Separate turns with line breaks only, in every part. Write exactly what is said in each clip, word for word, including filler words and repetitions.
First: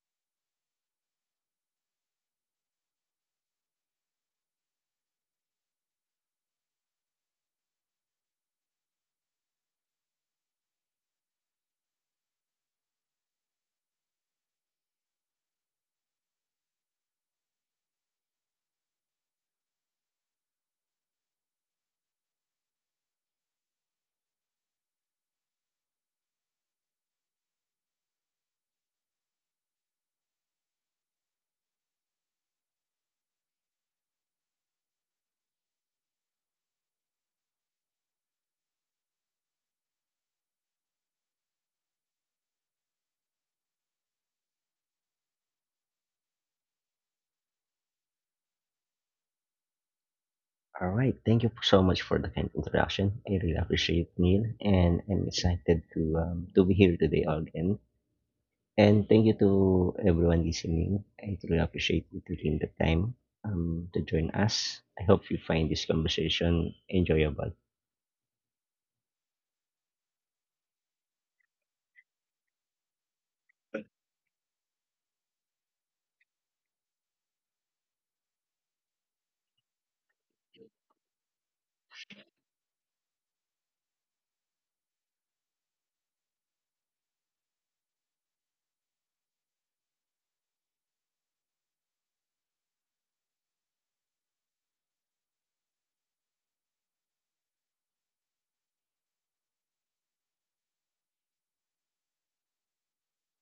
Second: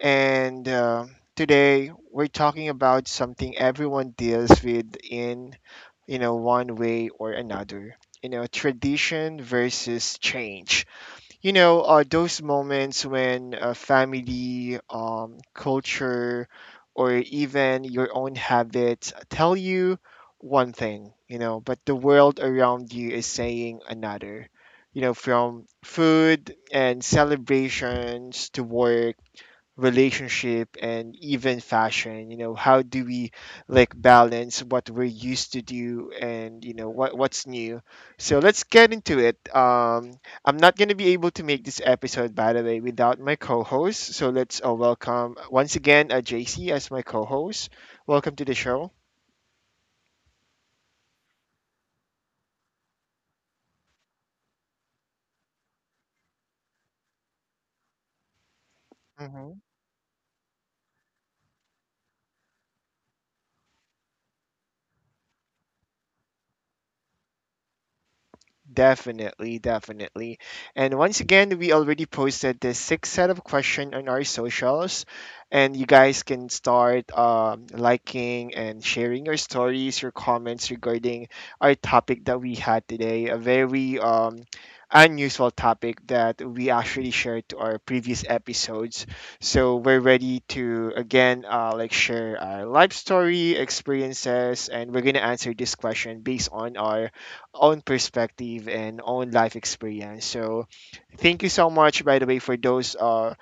and um today we're talking about something everyone deals with in you know one way or another. You know, tradition versus change, you know uh, those moments when uh, family, um, culture, or even your own habits tell you one thing you know but the world around you is saying another. You know, from food and celebrations to work, relationship, and even fashion, you know, how do we like balance what we're used to do and you know what what's new? So let's get into it. um I'm not going to be able to make this episode, by the way, without my co-host, so let's uh, welcome once again uh, JC as my co-host. Welcome to the show.
All right. Thank you so much for the kind introduction. I really appreciate it, Neil, and I'm excited to um, to be here today again. And thank you to everyone listening. I truly appreciate you taking the time um, to join us. I hope you find this conversation enjoyable.
Definitely, definitely. And once again, we already posted this six set of question on our socials, and you guys can start um, liking and sharing your stories, your comments regarding our topic that we had today. A very um, unusual topic that we actually shared to our previous episodes. So we're ready to again uh, like share our life story experiences, and we're gonna answer this question based on our own perspective and own life experience. So, thank you so much, by the way, for those uh,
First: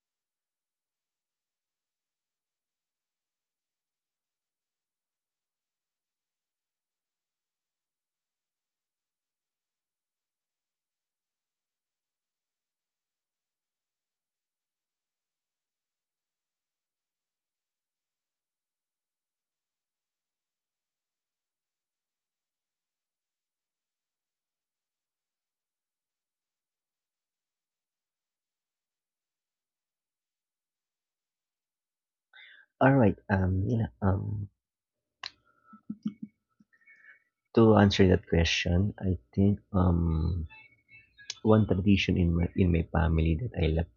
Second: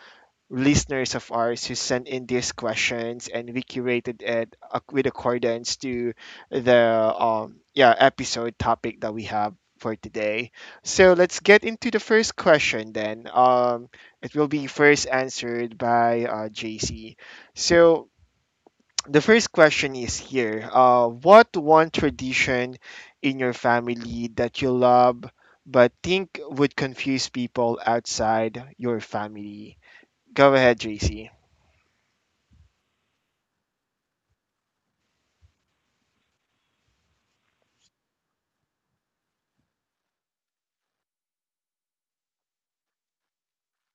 listeners of ours who sent in these questions, and we curated it ac- with accordance to the um, yeah episode topic that we have for today. So, let's get into the first question then. Um, it will be first answered by uh, J C. So, the first question is here. Uh, what one tradition in your family that you love but think would confuse people outside your family? Go ahead, J C.
All right. Um, you know, um, to answer that question, I think um, one tradition in my in my family that I love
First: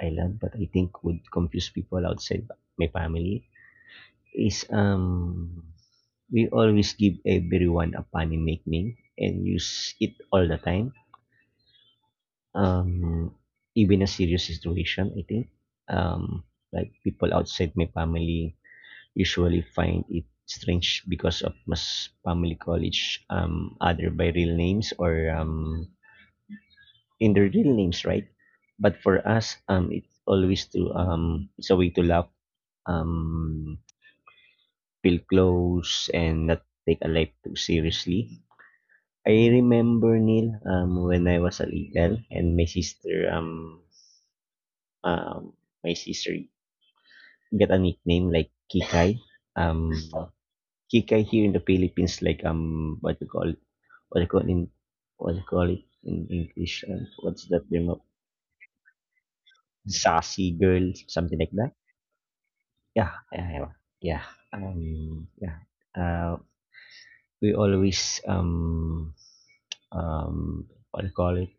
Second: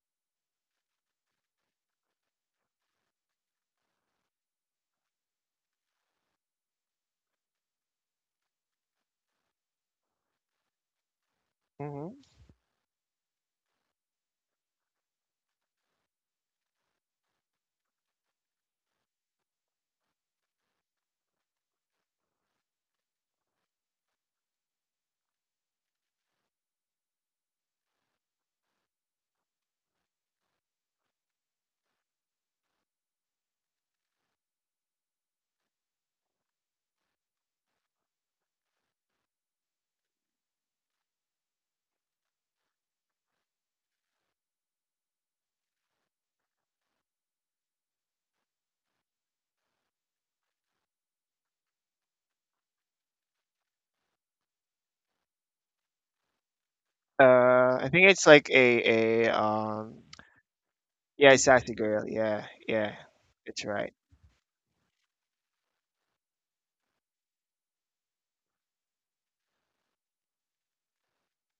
I love, but I think would confuse people outside my family is um we always give everyone a funny nickname and use it all the time.
hmm
Um, even a serious situation, I think. Um, like people outside my family usually find it strange because of mas family college um other by real names or um in their real names, right? But for us, um, it's always to um, it's a way to laugh, um, feel close and not take a life too seriously. I remember, Neil, um when I was a legal and my sister um um my sister got a nickname like Kikai. Um Kikai here in the Philippines, like um what you call it, what you call in what you call it in English, um, what's that
Uh, I
name of
think it's like a a um
sassy girl,
yeah,
something
it's
like that?
sassy girl. Yeah, yeah,
Yeah, yeah,
it's
yeah.
right.
Yeah. Um yeah. Uh we always um um what do you call it,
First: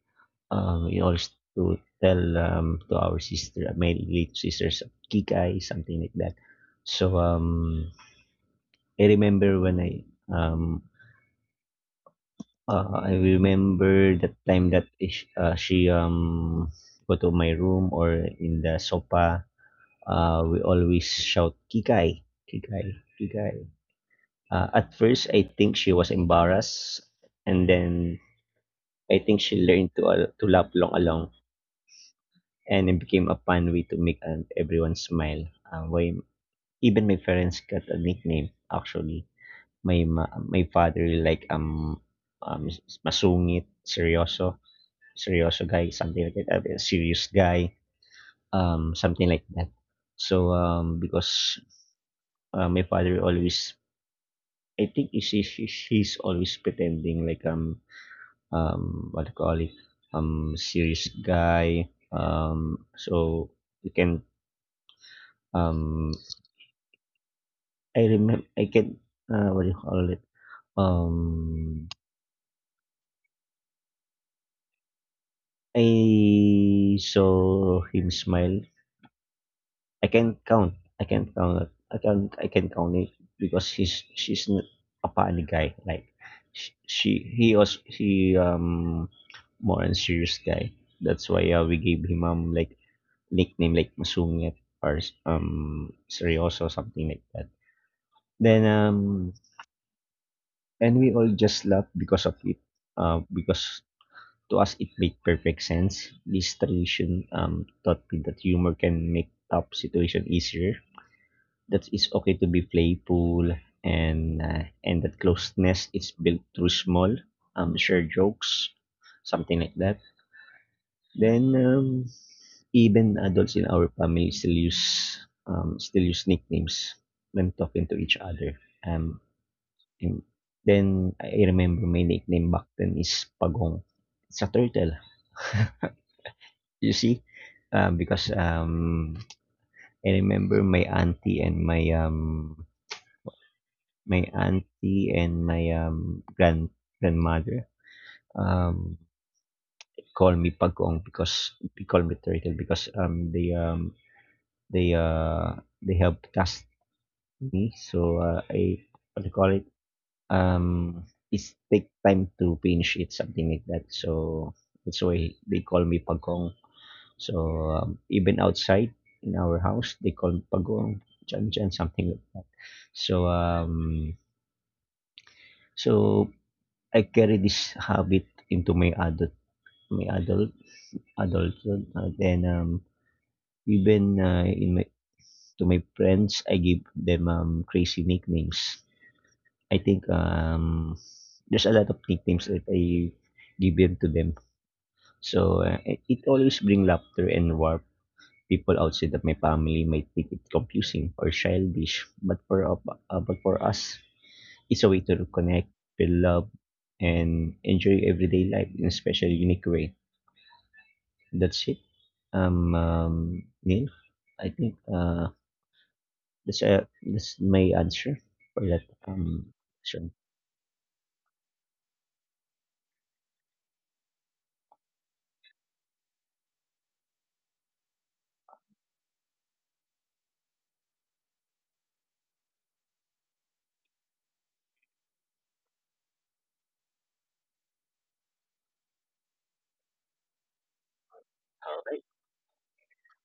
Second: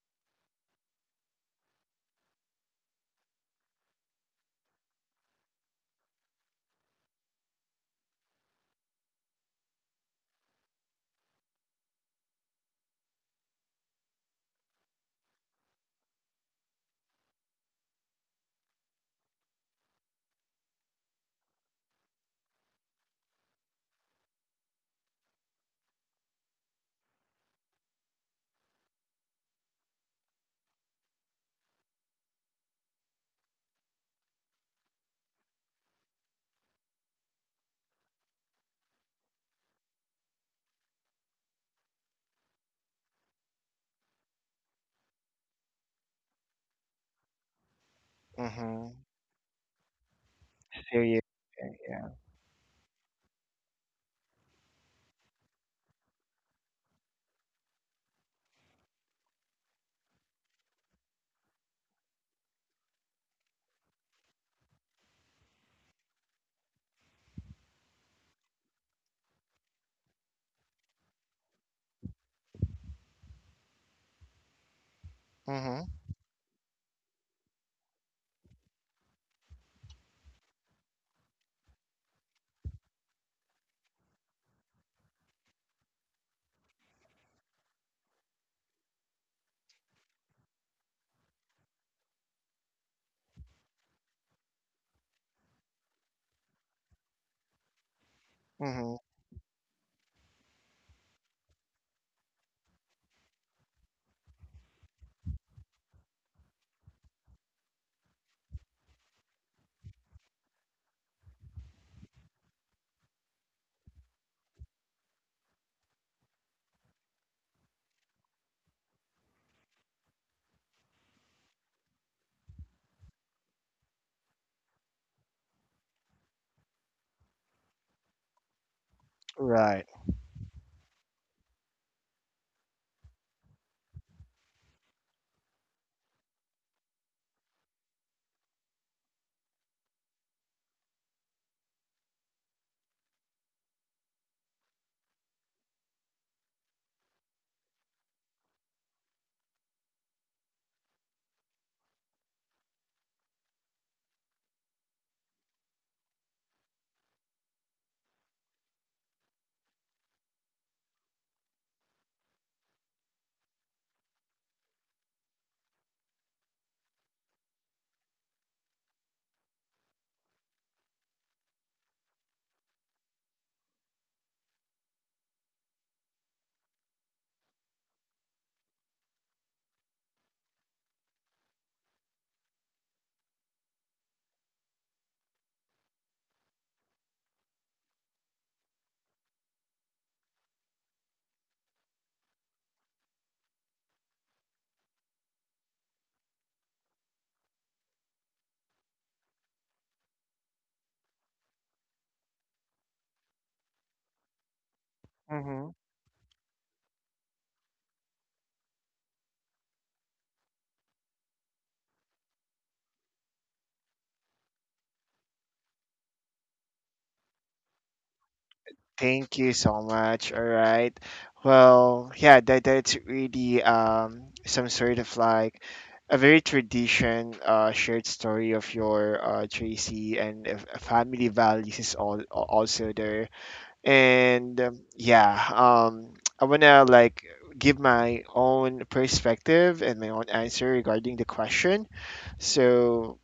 Um, in order to tell, um, to our sister, uh, my late sisters, "Kikay," something like that. So, um, I remember when I, um, uh, I remember that time that ish, uh, she um go to my room or in the sofa. Uh, we always shout, "Kikay, Kikay, Kikay." Uh, at first, I think she was embarrassed, and then I think she learned to uh, to laugh long along, and it became a fun way to make um, everyone smile. Um, why even my parents got a nickname. Actually, my ma- my father really like um um masungit, seryoso, seryoso guy, something like that, a serious guy,
Mm-hmm.
um something like that. So um
Serious.
because
Yeah.
uh, my father always, I think he's, he's he's always pretending like um um what do you call it, um serious guy. Um, so you can um I remember I can, uh, what do you call it? Um,
Mm-hmm.
I saw him smile. I can count. I can count it. I can I can count it because he's she's not a funny guy. Like, she, she he was he um more on serious guy. That's why, uh, we gave him um like nickname like Masungit or um seryoso, something like that. Then
Mm-hmm.
um and we all just laughed because of it, uh, because to us, it made perfect sense. This tradition um, taught me that humor can make tough situation easier. That it's okay to be playful, and uh, and that closeness is built through small, um, shared jokes, something like that. Then um, even adults in our family still use um, still use nicknames when talking to each other. Um,
Right.
and then I remember my nickname back then is Pagong. It's a turtle. You see, uh, because um, I remember my auntie and my um, my auntie and my um, grand grandmother, um, call me pagong because they call me turtle because um, they um, they uh, they have cast me. So, uh, I, what do you call it? Um, it's take time to finish it, something like that. So that's why they call me pagong. So, um, even outside in our house, they call it pagong, chan chan, something like that. So, um, so I carry this habit into my adult, my adult, adulthood, and then um, even uh, in my to my friends, I give them um, crazy nicknames. I think um, there's a lot of nicknames that I give them to them. So, uh, it it always bring laughter and warmth. People outside of my family might think it confusing or childish, but for up- uh, but for us, it's a way to connect, feel love, and enjoy everyday life in a special, unique way. That's it. Um, um Neil, I think uh that's uh, that's my answer for that
Thank
um
you so
question.
much. All right. Well, yeah, that that's really um some sort of like a very tradition uh shared story of your uh Tracy and if- uh, family values is all also there. And um, yeah, um I wanna like give my own perspective and my own answer regarding the question. So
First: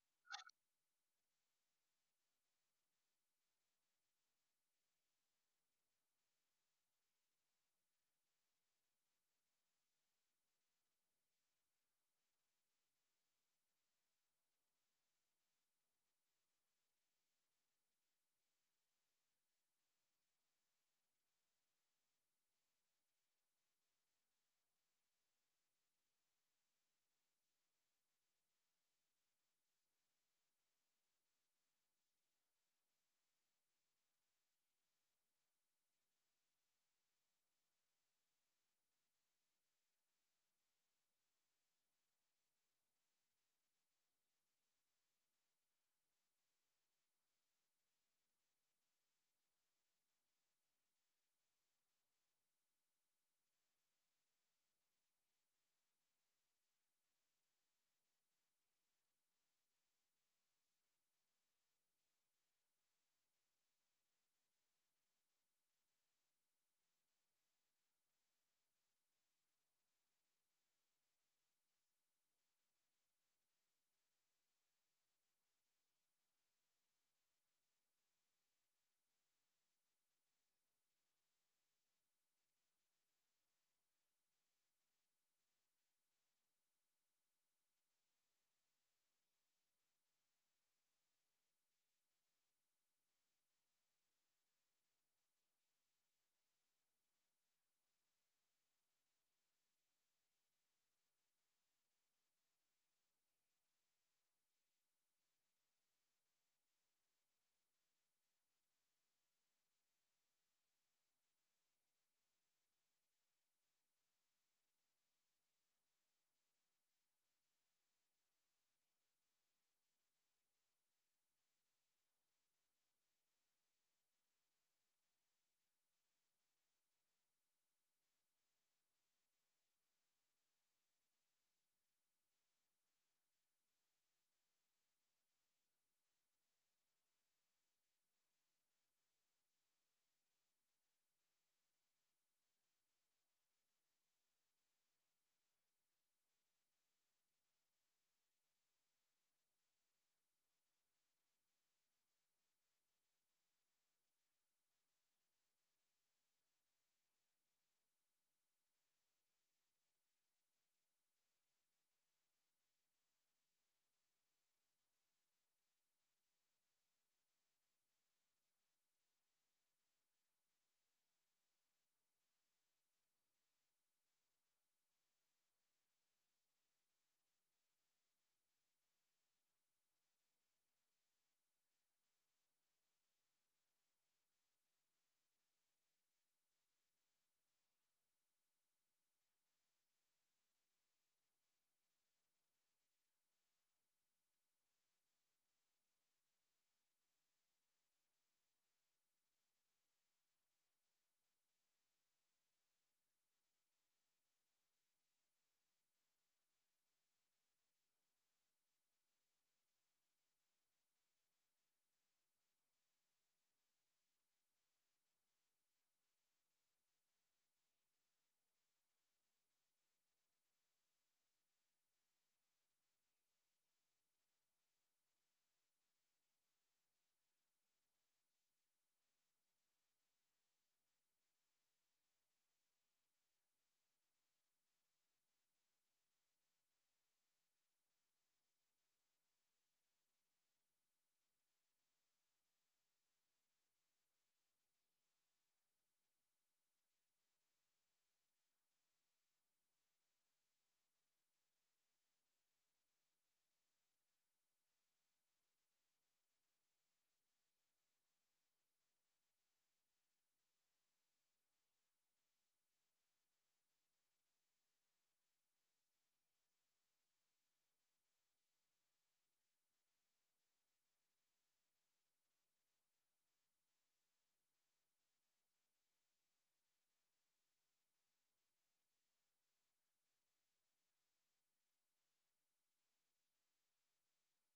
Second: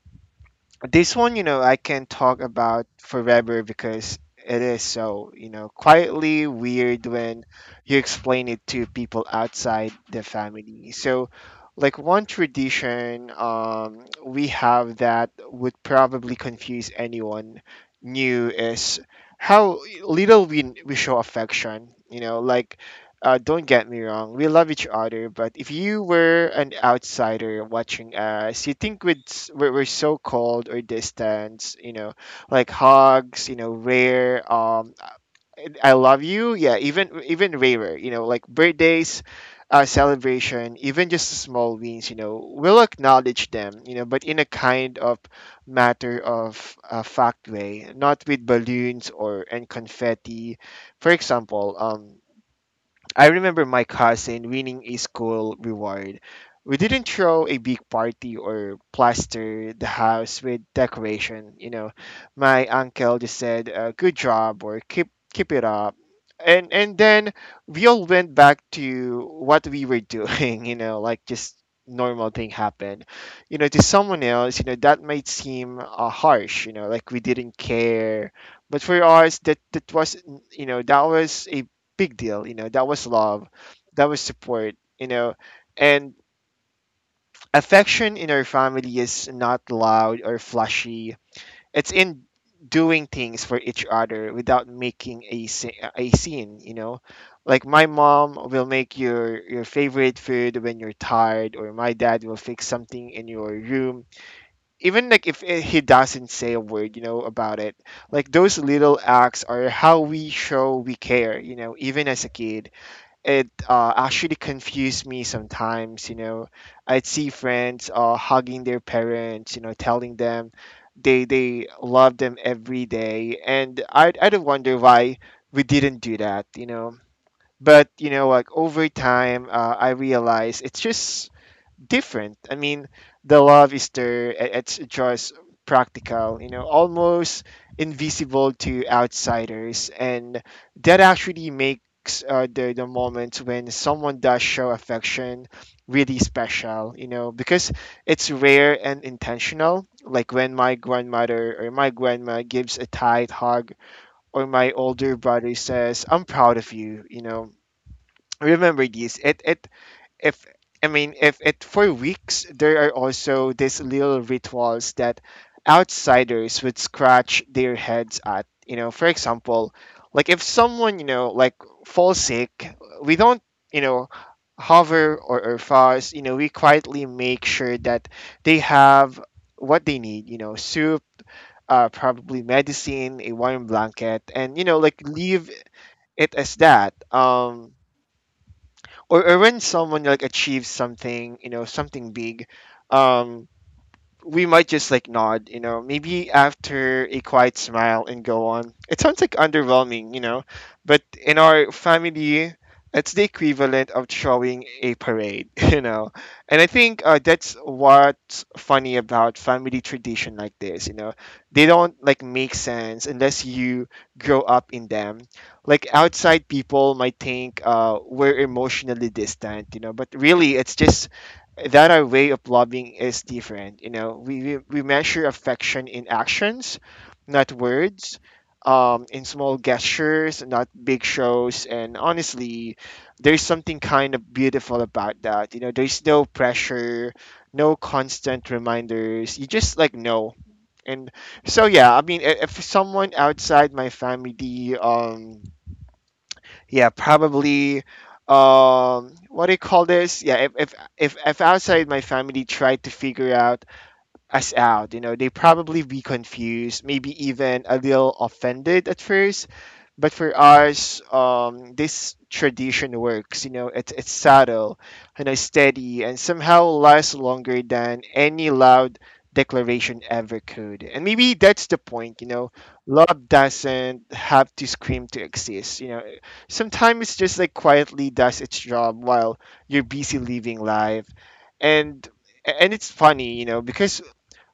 this one, you know, I can talk about forever because it is so, you know, quietly weird when you explain it to people outside the family. So, like one tradition um, we have that would probably confuse anyone new is how little we we show affection. You know, like uh, don't get me wrong, we love each other, but if you were an outsider watching us, you think we'd, s- we're, we're so cold or distant, you know, like hugs, you know, rare, um, I love you, yeah, even even rarer, you know, like birthdays, uh, celebration, even just the small wins, you know, we'll acknowledge them, you know, but in a kind of matter of uh, fact way, not with balloons or and confetti. For example, um, I remember my cousin winning a school reward. We didn't throw a big party or plaster the house with decoration. You know, my uncle just said, uh, "Good job" or "Keep keep it up," and and then we all went back to what we were doing. You know, like just normal thing happened. You know, to someone else, you know, that might seem uh, harsh. You know, like we didn't care, but for us, that that was, you know, that was a big deal. You know, that was love, that was support. You know, and affection in our family is not loud or flashy. It's in doing things for each other without making a sce- a scene. You know, like my mom will make your your favorite food when you're tired, or my dad will fix something in your room. Even like if eh, he doesn't say a word, you know, about it, like those little acts are how we show we care, you know, even as a kid it uh, actually confused me sometimes. You know, I'd see friends uh, hugging their parents, you know, telling them they they love them every day, and I'd I'd wonder why we didn't do that. You know, but you know, like over time, uh, I realized it's just different. I mean, the love is there. i- It's just practical, you know, almost invisible to outsiders, and that actually makes uh, the the moments when someone does show affection really special, you know, because it's rare and intentional. Like when my grandmother or my grandma gives a tight hug, or my older brother says, "I'm proud of you," you know. Remember this. It it if I mean if it for weeks, there are also these little rituals that outsiders would scratch their heads at. You know, for example, like if someone, you know, like falls sick, we don't, you know, hover or, or fuss, you know, we quietly make sure that they have what they need, you know, soup, uh, probably medicine, a warm blanket, and you know, like leave it as that. Um or, or when someone like achieves something, you know, something big, um we might just like nod, you know, maybe after a quiet smile and go on. It sounds like underwhelming, you know, but in our family, it's the equivalent of showing a parade, you know. And I think uh, that's what's funny about family tradition like this, you know. They don't like make sense unless you grow up in them. Like outside people might think uh, we're emotionally distant, you know, but really it's just that our way of loving is different. You know, we, we, we measure affection in actions, not words, um, in small gestures, not big shows. And honestly, there's something kind of beautiful about that. You know, there's no pressure, no constant reminders. You just like know. And so, yeah, I mean, i- if someone outside my family, um, yeah, probably um what do you call this? Yeah, if if if, if outside my family tried to figure out us out. You know, they probably be confused, maybe even a little offended at first. But for us, um, this tradition works. You know, it's it's subtle, you know, steady, and somehow lasts longer than any loud declaration ever could. And maybe that's the point. You know, love doesn't have to scream to exist. You know, sometimes it's just like quietly does its job while you're busy living life, and and it's funny, you know, because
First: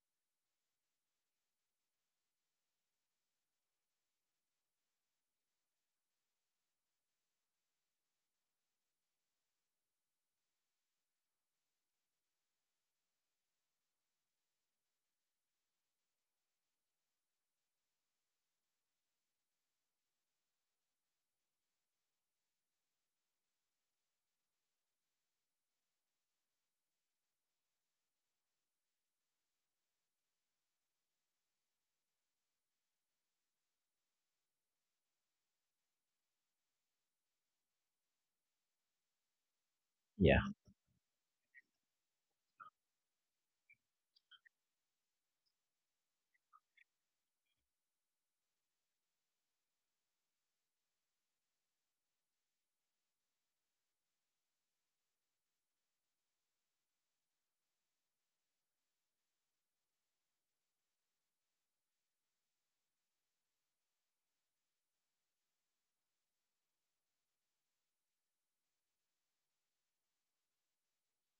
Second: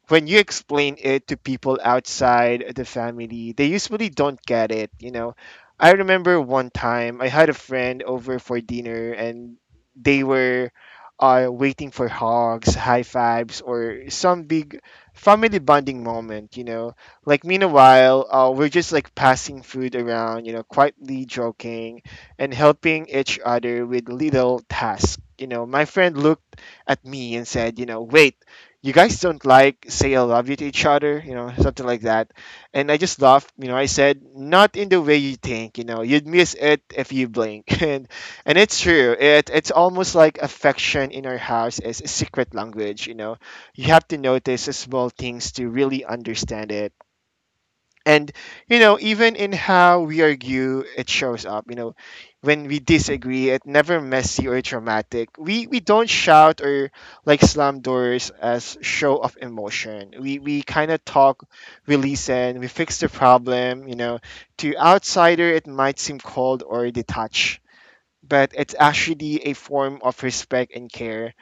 when you explain it to people outside the family, they usually don't get it, you know. I remember one time I had a friend over for dinner and they were uh, waiting for hugs, high fives, or some big family bonding moment, you know. Like, meanwhile, uh, we're just like passing food around, you know, quietly joking and helping each other with little tasks. You know, my friend looked at me and said, you know, wait, you guys don't like say I love you to each other, you know, something like that. And I just laughed, you know, I said, not in the way you think, you know, you'd miss it if you blink. And and it's true. It it's almost like
Yeah.
affection in our house is a secret language, you know. You have to notice the small things to really understand it. And you know, even in how we argue, it shows up. You know, when we disagree, it never messy or dramatic. We we don't shout or like slam doors as show of emotion. We we kind of talk, we listen, we fix the problem. You know, to outsider it might seem cold or detached, but it's actually a form of respect and care,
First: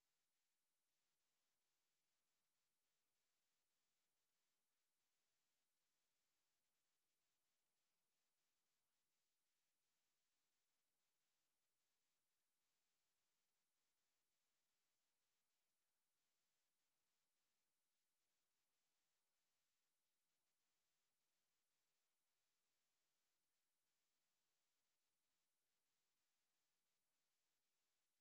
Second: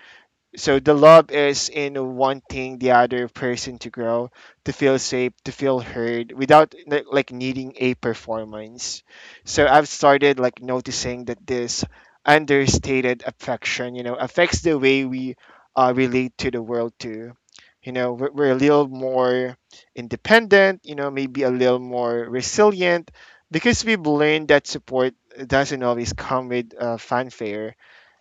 so the love is in wanting the other person to grow, to feel safe, to feel heard without like like, needing a performance. So I've started like noticing that this understated affection, you know, affects the way we uh, relate to the world too. You know, we're, we're a little more independent, you know, maybe a little more resilient because we've learned that support doesn't always come with uh, fanfare,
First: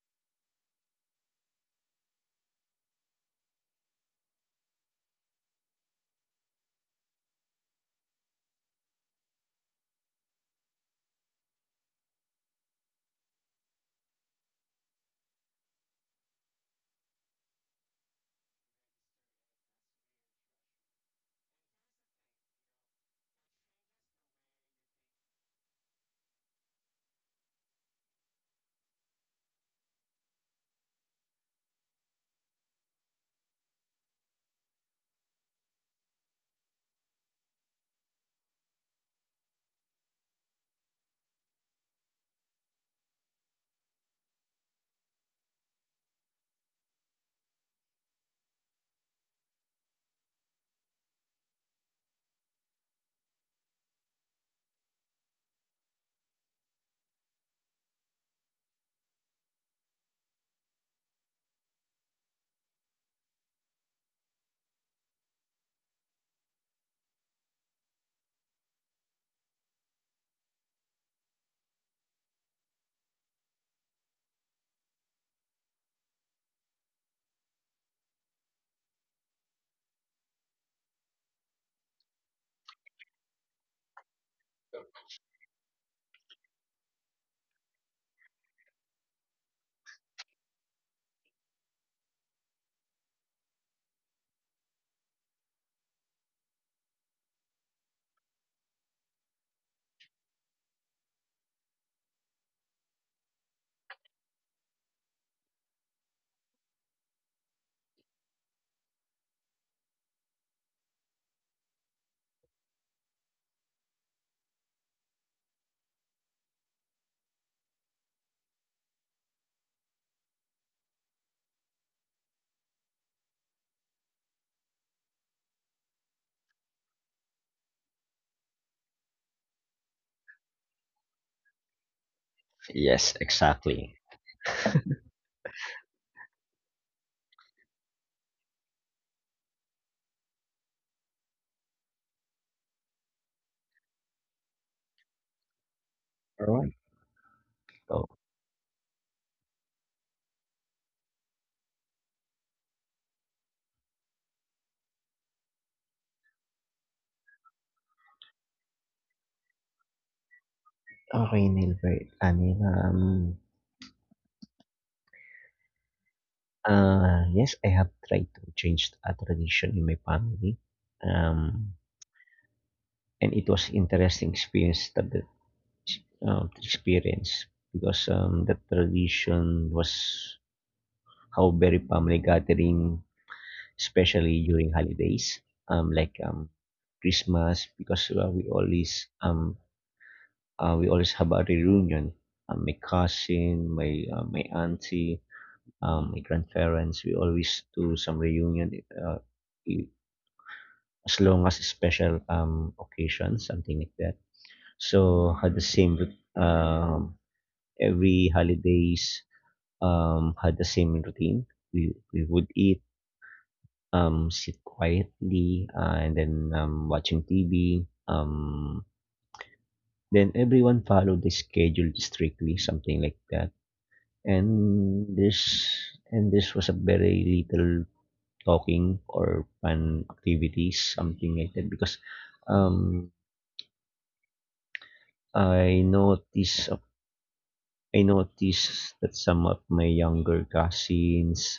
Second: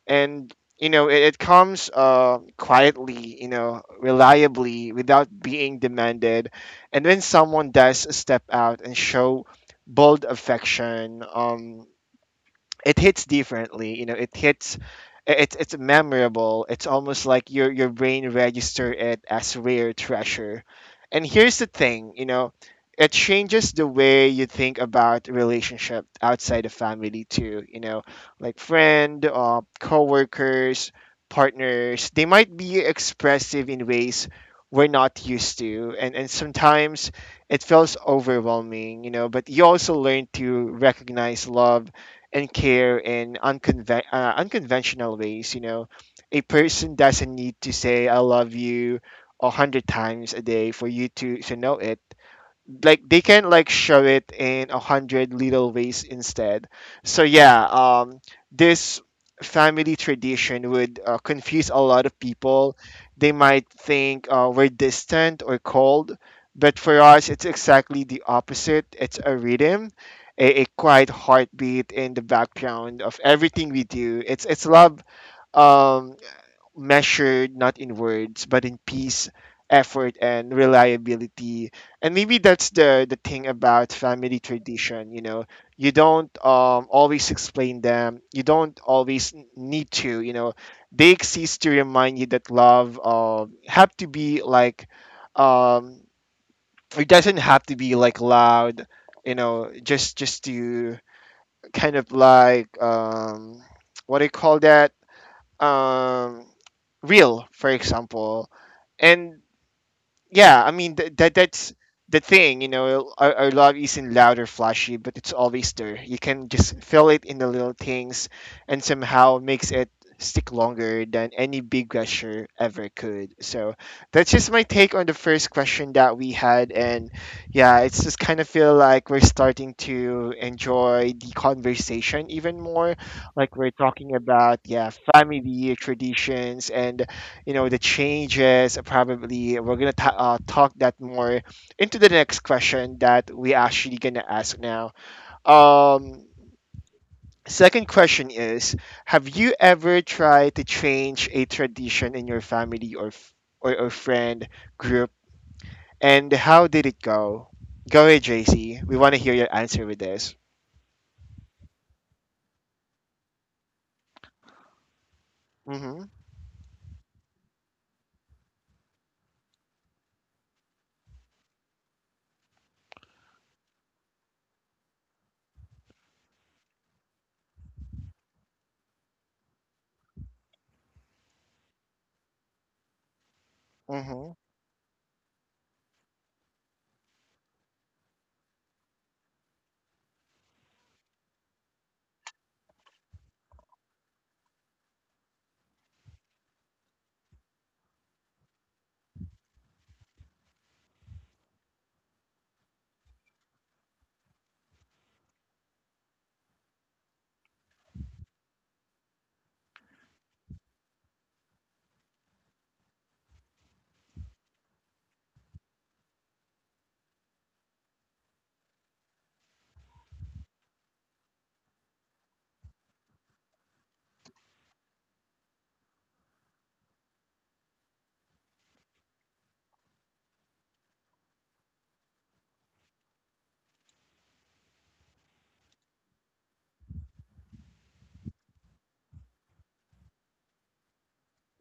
and you know it, it comes uh, quietly, you know, reliably without being demanded, and when someone does step out and show bold affection, um, it hits differently, you know, it hits, it's it's memorable, it's almost like your your brain register it as rare treasure. And here's the thing, you know, it changes the way you think about relationship outside of family too, you know, like friend, uh, coworkers, partners, they might be expressive in ways we're not used to, and and sometimes it feels overwhelming, you know, but you also learn to recognize love and care in unconven- uh, unconventional ways. You know, a person doesn't need to say "I love you" a hundred times a day for you to to know it, like they can, like, show it in a hundred little ways instead. So yeah, um, this family tradition would uh, confuse a lot of people. They might think uh, we're distant or cold, but for us, it's exactly the opposite. It's a rhythm, a, a quiet heartbeat in the background of everything we do. It's it's love. Um, Measured not in words but in peace, effort, and reliability. And maybe that's the the thing about family tradition, you know. You don't um, always explain them, you don't always n- need to, you know. They exist to remind you that love um, have to be like, um, it doesn't have to be like loud, you know, just just to, kind of, like, um, what do you call that, um, real, for example. And yeah, I mean, th- that that's the thing, you know, our, our love isn't loud or flashy, but it's always there. You can just feel it in the little things, and somehow makes it stick longer than any big gesture ever could. So that's just my take on the first question that we had, and yeah, it's just kind of feel like we're starting to enjoy the conversation even more,
Yes,
like we're
exactly.
talking about, yeah, family traditions. And you know, the changes, probably we're gonna ta- uh, talk that more into the next question that we actually gonna ask now. um
Alright.
Second
So,
question is, have you ever tried to change a tradition in your family or f- or, or friend group, and how did it go? Go ahead, JC, we want to hear your answer with this.
okay, Neil, right. I mean, um,
Mm-hmm.
Uh, yes, I have tried to change a tradition in my family, um, and it was interesting experience that the, uh, experience because um, the tradition was how very family gathering,
Mm-hmm.
especially during holidays, um, like um, Christmas, because uh, we always um uh, we always have a reunion. Um, my cousin, my uh, my auntie, um, my grandparents, we always do some reunion. Uh, as long as special um occasion, something like that. So had the same rut- um every holidays. Um had the same routine. We we would eat, um sit quietly, uh, and then um watching T V. Um then everyone followed the schedule strictly, something like that. And this and this was a very little talking or fun activities, something like that because um I notice I notice that some of my younger cousins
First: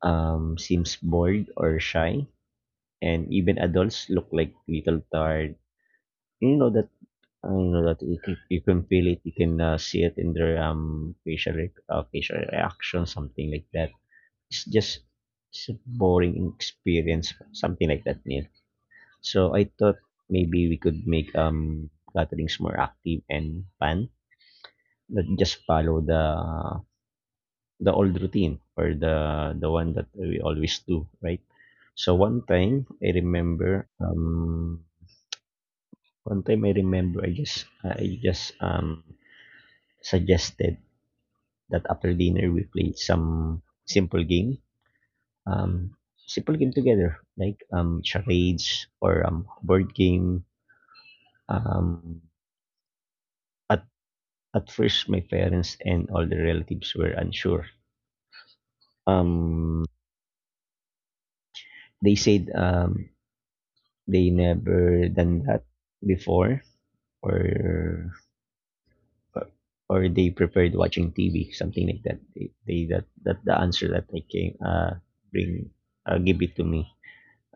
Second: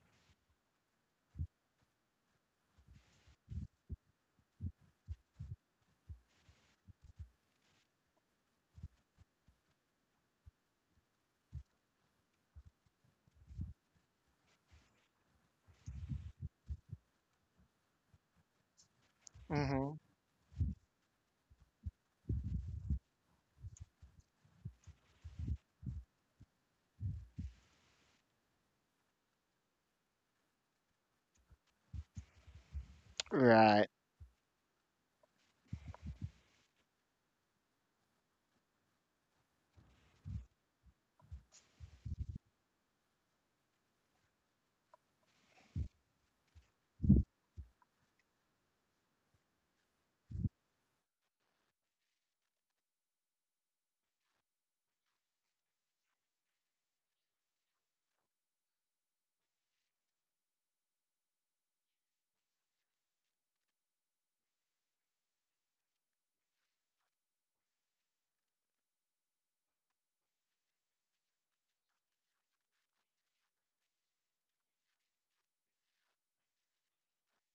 um, seems bored or shy, and even adults look like little tired. You know that, uh, you know that you can, you can feel it. You can, uh, see it in their um facial rec- uh, facial reaction, something like that. It's just it's a boring experience, something like that, Neil. So I
Mm-hmm.
thought maybe we could make um gatherings more active and fun, not just follow the the old routine or the the one that we always do, right? So one time I remember
Right.
um one time I remember I just uh, I just um suggested that after dinner we play some simple game. Um simple game together like um charades or um board game. Um at at first my parents and all the relatives were unsure. Um they said um they never done that before, or uh, or they preferred watching T V, something like that. They, they that that the answer that I came uh bring uh, give it to me.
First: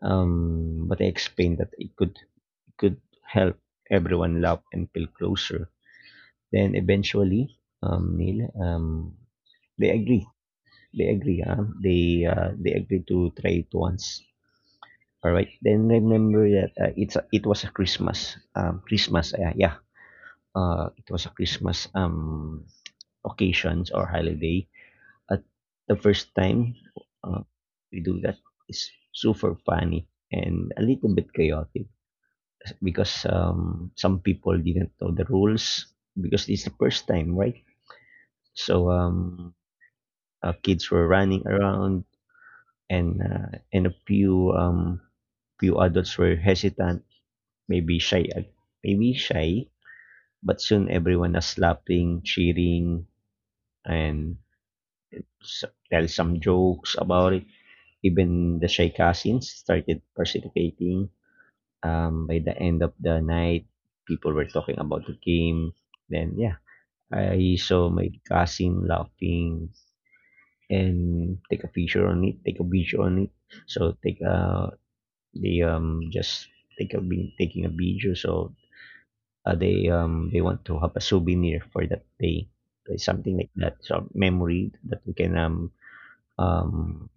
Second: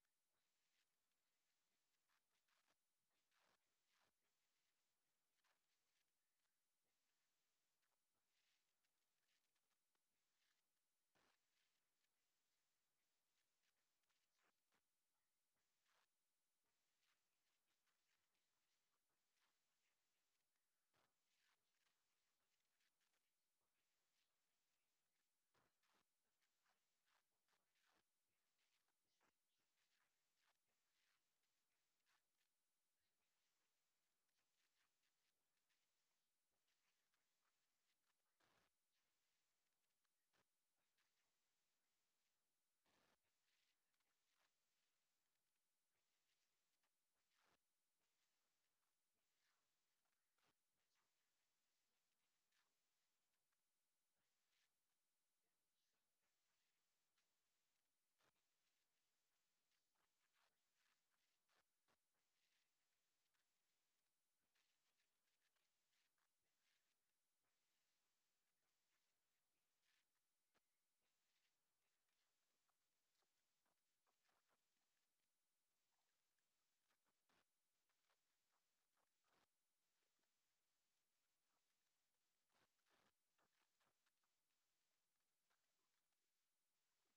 Um, but I explained that it could it could help everyone love and feel closer. Then eventually, um, Neil, um, they agree. They agree. Huh? They uh, they agree to try it once. All right. Then remember that uh, it's a, it was a Christmas. Um, Christmas. Uh, yeah. Uh, it was a Christmas, Um, occasions or holiday. At the first time, uh, we do that is super funny and a little bit chaotic because um, some people didn't know the rules because it's the first time, right? So um, uh, kids were running around, and uh, and a few um, few adults were hesitant, maybe shy, uh, maybe shy. But soon everyone was laughing, cheering, and s- tell some jokes about it. Even the shy cousins started participating. Um, by the end of the night, people were talking about the game. Then, yeah, I saw my cousin laughing and take a picture on it, take a video on it. So take a they um just take a vi- taking a video. So, uh, they um they want to have a souvenir for that day, like, something like that. So memory that we can um um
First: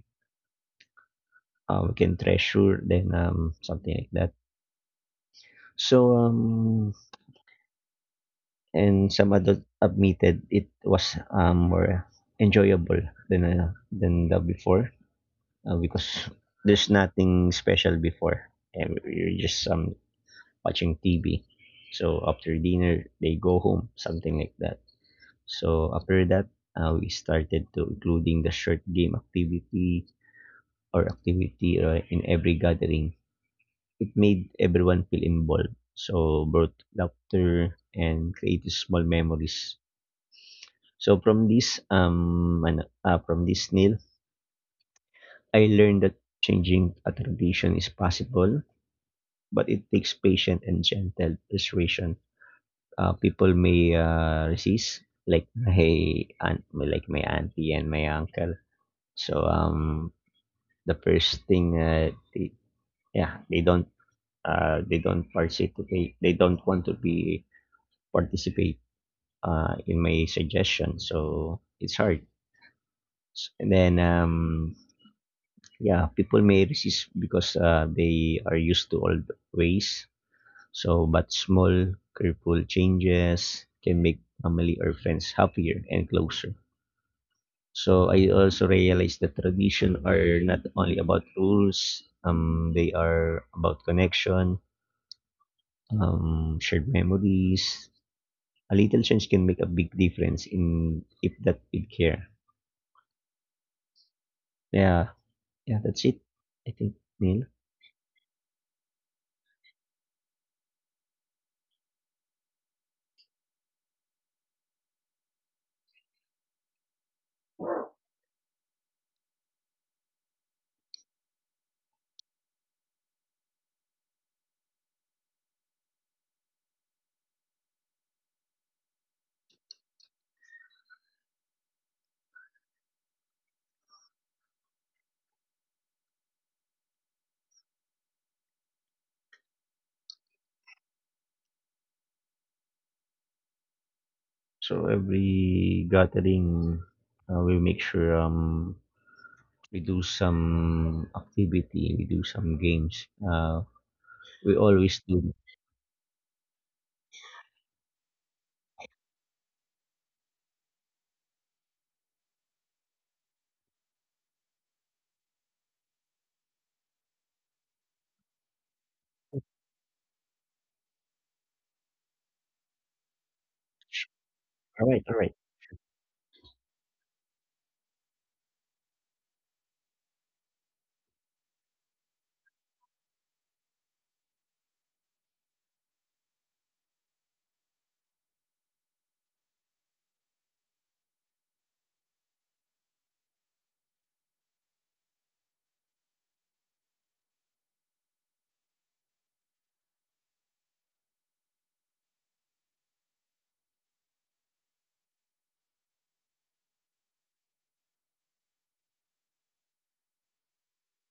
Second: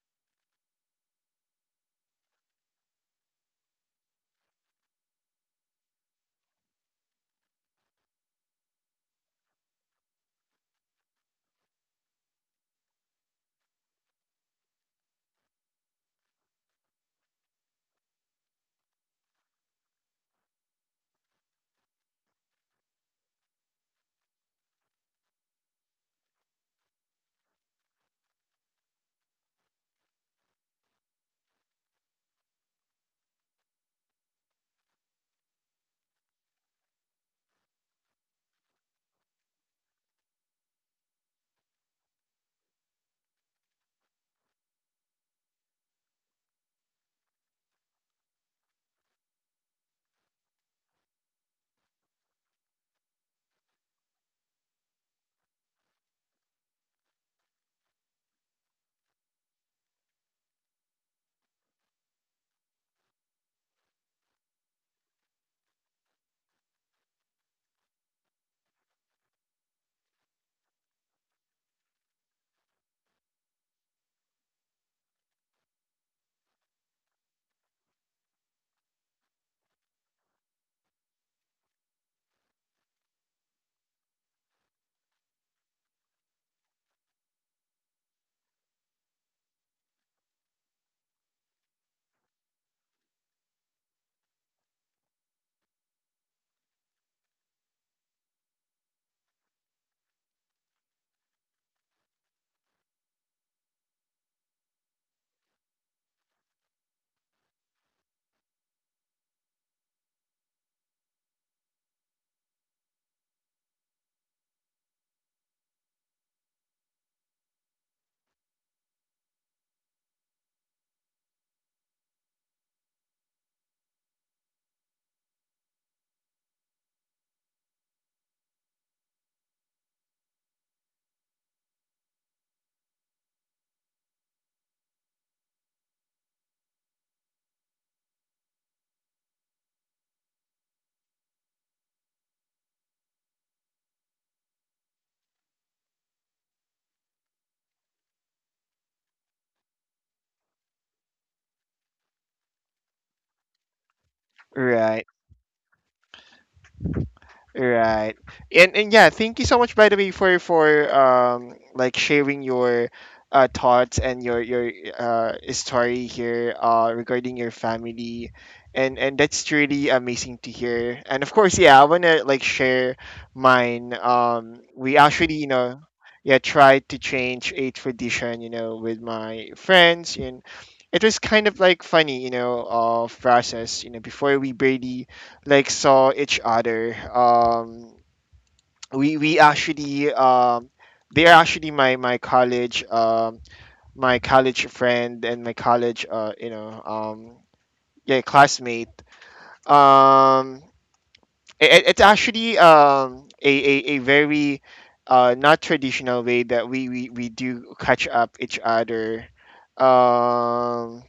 uh, we can treasure. Then um something like that. So, um, and some adult admitted it was, um, more enjoyable than, ano, than the before, uh, because there's nothing special before. And you're just, um, watching T V. So after dinner, they go home, something like that. So after that, uh, we started to including the short game activity or activity, uh, in every gathering. It made everyone feel involved. So brought laughter and created small memories. So from this um ano, ah, from this, Neil, I learned that changing a tradition is possible, but it takes patient and gentle persuasion. Uh, people may, uh, resist, like my aunt, like my auntie and my uncle. So um the first thing, uh, they, yeah, they don't, uh, they don't participate they don't want to be participate, uh, in my suggestion. So it's hard. S- And then, um, yeah, people may resist because uh, they are used to old ways. So, but small, careful changes can make family or friends happier and closer. So I also realized that tradition are not only about rules. Um, they are about connection, um, shared memories. A little change can make a big difference in if that we care. Yeah, yeah, that's it. I think, Neil. So every gathering, uh, we make sure um, we do some activity, we do some games. Uh, we always
Right.
do.
Right. And and yeah, thank you so much, by the way, for for um like sharing your uh thoughts and your your uh story here, uh regarding your family. And and that's truly amazing to hear. And of course, yeah, I wanna, like, share mine. Um
All
we
right, all right,
actually, you know, yeah, tried to change a tradition, you know, with my friends, and it was kind of like funny, you know, uh process, you know. Before, we barely, like, saw each other. Um, we we actually, um, they are actually my my college um, my college friend and my college, uh, you know, um, yeah, classmate. Um, it, it's actually, um, a, a a very uh, not traditional way that we, we, we do catch up each other. Um,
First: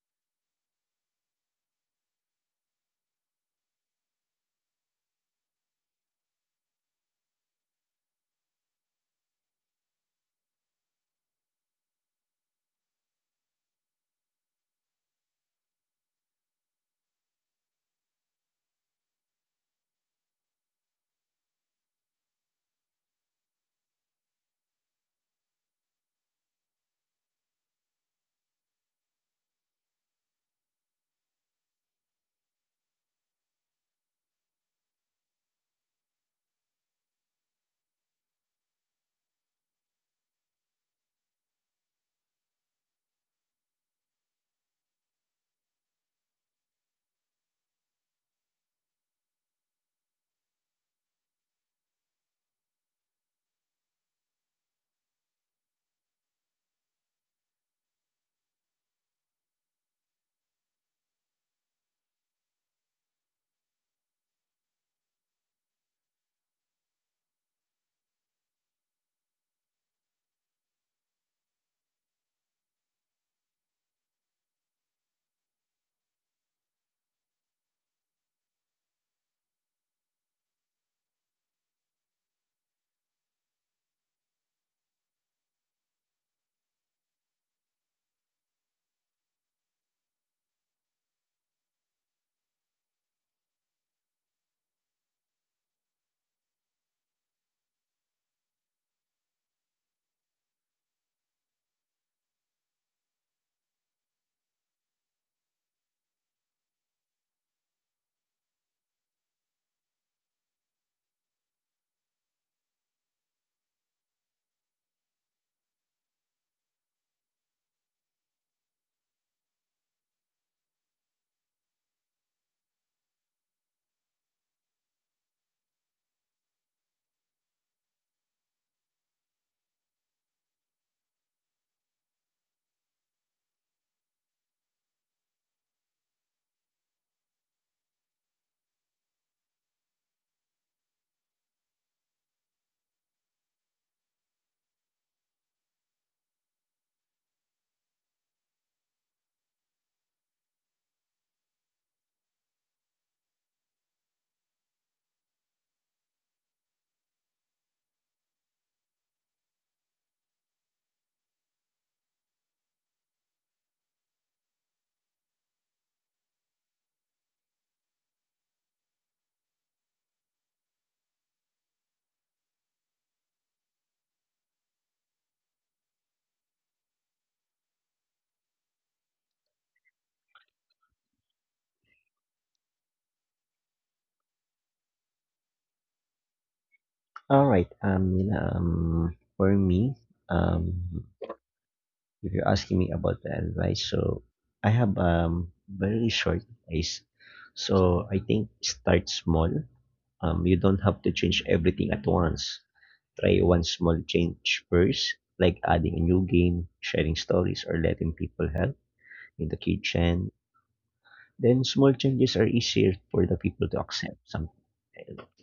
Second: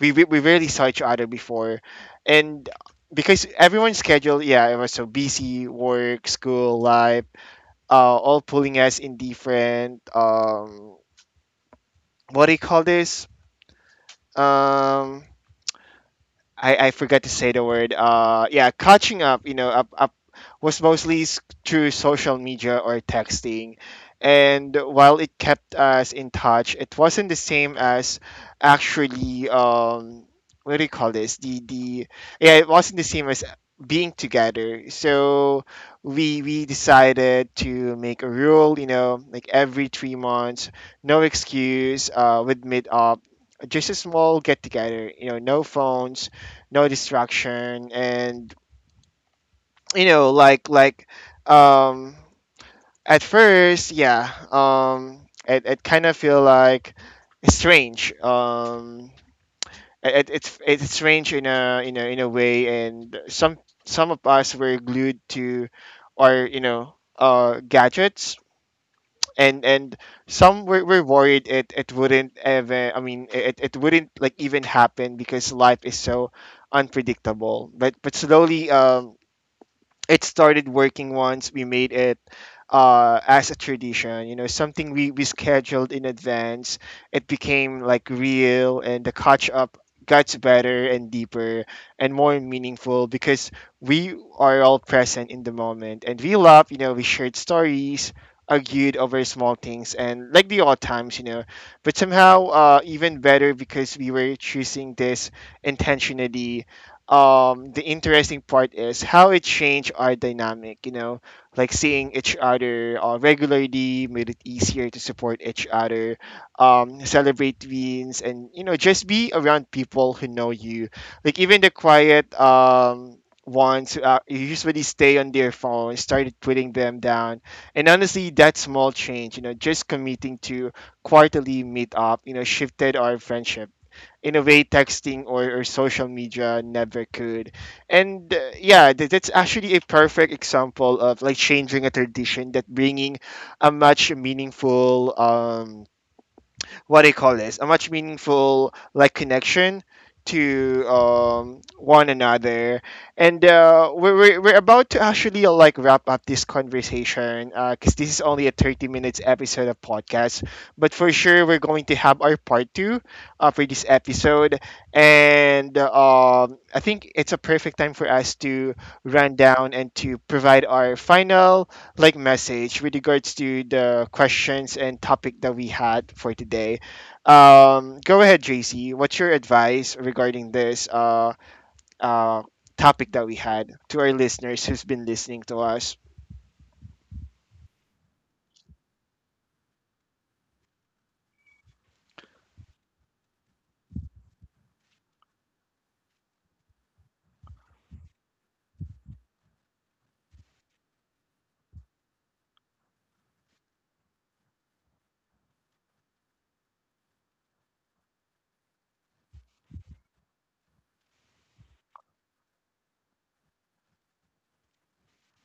we we we rarely saw each other before, and because everyone's schedule, yeah, it was so busy, work, school, life, uh, all pulling us in different, um, what do you call this? Um, I, I forgot to say the word. Uh, yeah, catching up, you know, up, up was mostly s- through social media or texting. And while it kept us in touch, it wasn't the same as actually, um, what do you call this? The, the, yeah, it wasn't the same as being together. So we, we decided to make a rule, you know, like every three months, no excuse, uh, would meet up, just a small get together, you know, no phones, no distraction. And you know, like, like um at first, yeah, um it, it kind of feel like strange, um it, it, it's it's strange in a in a in a way. And some some of us were glued to our, you know, uh gadgets, and and some were, were worried it it wouldn't even, I mean, it, it wouldn't like even happen because life is so unpredictable, but but slowly, um it started working once we made it, uh, as a tradition, you know, something we, we scheduled in advance. It became like real, and the catch up got better and deeper and more meaningful because we are all present in the moment, and we love, you know, we shared stories, argued over small things, and like the odd times, you know, but somehow, uh, even better because we were choosing this intentionally. Um the interesting part is how it changed our dynamic, you know, like seeing each other, uh, regularly, made it easier to support each other, um celebrate wins, and you know, just be around people who know you, like even the quiet um ones who uh, usually stay on their phone started putting them down. And honestly, that small change, you know, just committing to quarterly meet up, you know, shifted our friendship in a way texting or, or social media never could. And uh, yeah, that, that's actually a perfect example of like changing a tradition that bringing a much meaningful, um what do you call this, a much meaningful, like, connection to, um, one another. And uh, we're, we're we're about to actually, uh, like, wrap up this conversation because this is only a thirty minutes episode of podcast, but for sure we're going to have our part two, uh, for this episode. And um, I think it's a perfect time for us to run down and to provide our final, like, message with regards to the questions and topic that we had for today. Um, go ahead, J C. What's your advice regarding this, uh, uh, topic that we had, to our listeners who's been listening to us?
all right. Um, Neil, um, for me, um, if you're asking me about the advice, so I have um very short advice. So I think start small. Um, you don't have to change everything at once. Try one small change first, like adding a new game, sharing stories, or letting people help in the kitchen. Then small changes are easier for the people to accept. Some,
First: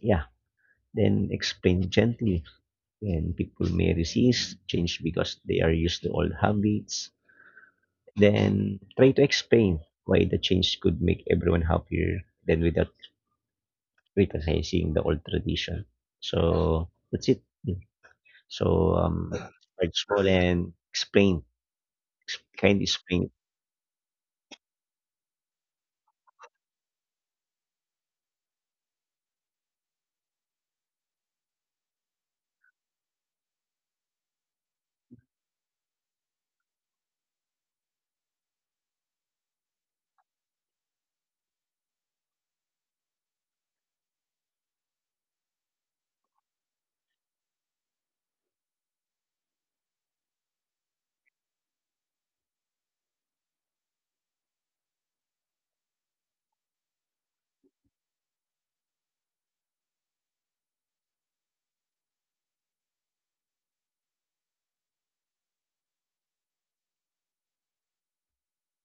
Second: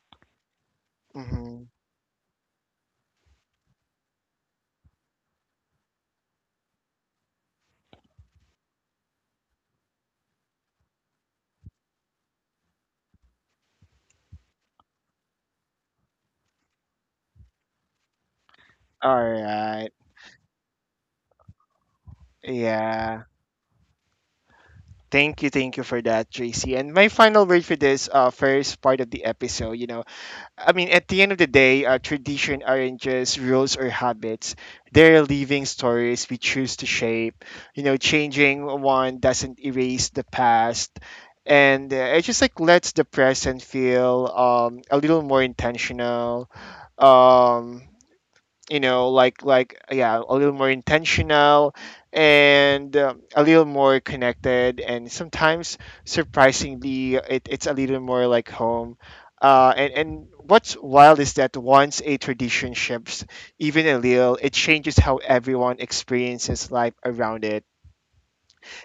yeah. Then
Mhm.
explain gently. Then people may resist change because they are used to old habits. Then try to explain why the change could make everyone happier than without criticizing the old tradition. So that's it. So
All
um,
right.
start small and explain. Candy
Yeah.
Spring,
Thank you. Thank you for that, J C. And my final word for this, uh, first part of the episode, you know, I mean, at the end of the day, uh, tradition aren't just rules or habits. They're living stories we choose to shape. You know, changing one doesn't erase the past. And uh, it just, like, lets the present feel, um, a little more intentional. Um, you know, like, like yeah, a little more intentional, and um, a little more connected, and sometimes, surprisingly, it, it's a little more like home, uh, and and what's wild is that once a tradition shifts, even a little, it changes how everyone experiences life around it.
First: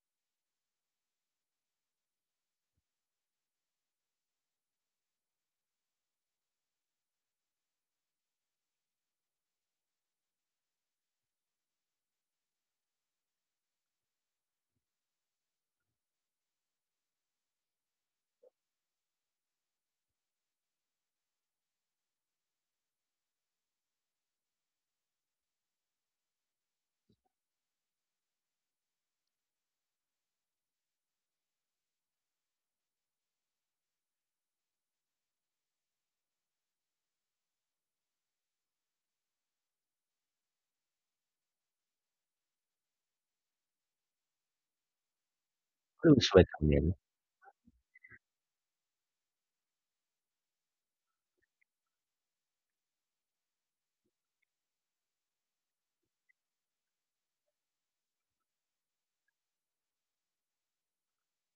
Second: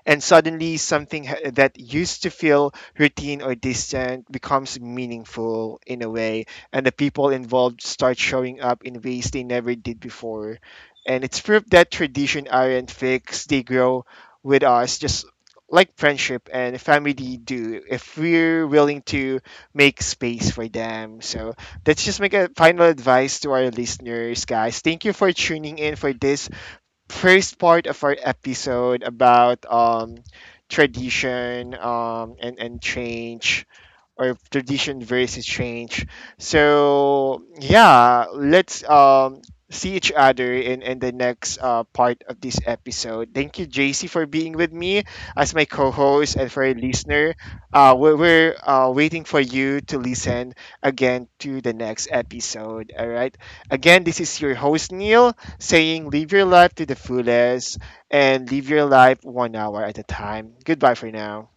And suddenly, something ha- that used to feel routine or distant becomes meaningful in a way, and the people involved start showing up in ways they never did before. And it's proof that tradition aren't fixed, they grow with us, just like friendship and family do, if we're willing to make space for them. So let's just make a final advice to our listeners, guys. Thank you for tuning in for this first part of our episode about, um, tradition, um, and, and change, or if tradition versus change. So yeah, let's um see each other in in the next, uh, part of this episode. Thank you, J C, for being with me as my
always
co-host and for
welcome
a
yan.
listener. Uh, we're, we're uh, waiting for you to listen again to the next episode. All right. Again, this is your host Neil saying, "Live your life to the fullest and live your life one hour at a time." Goodbye for now.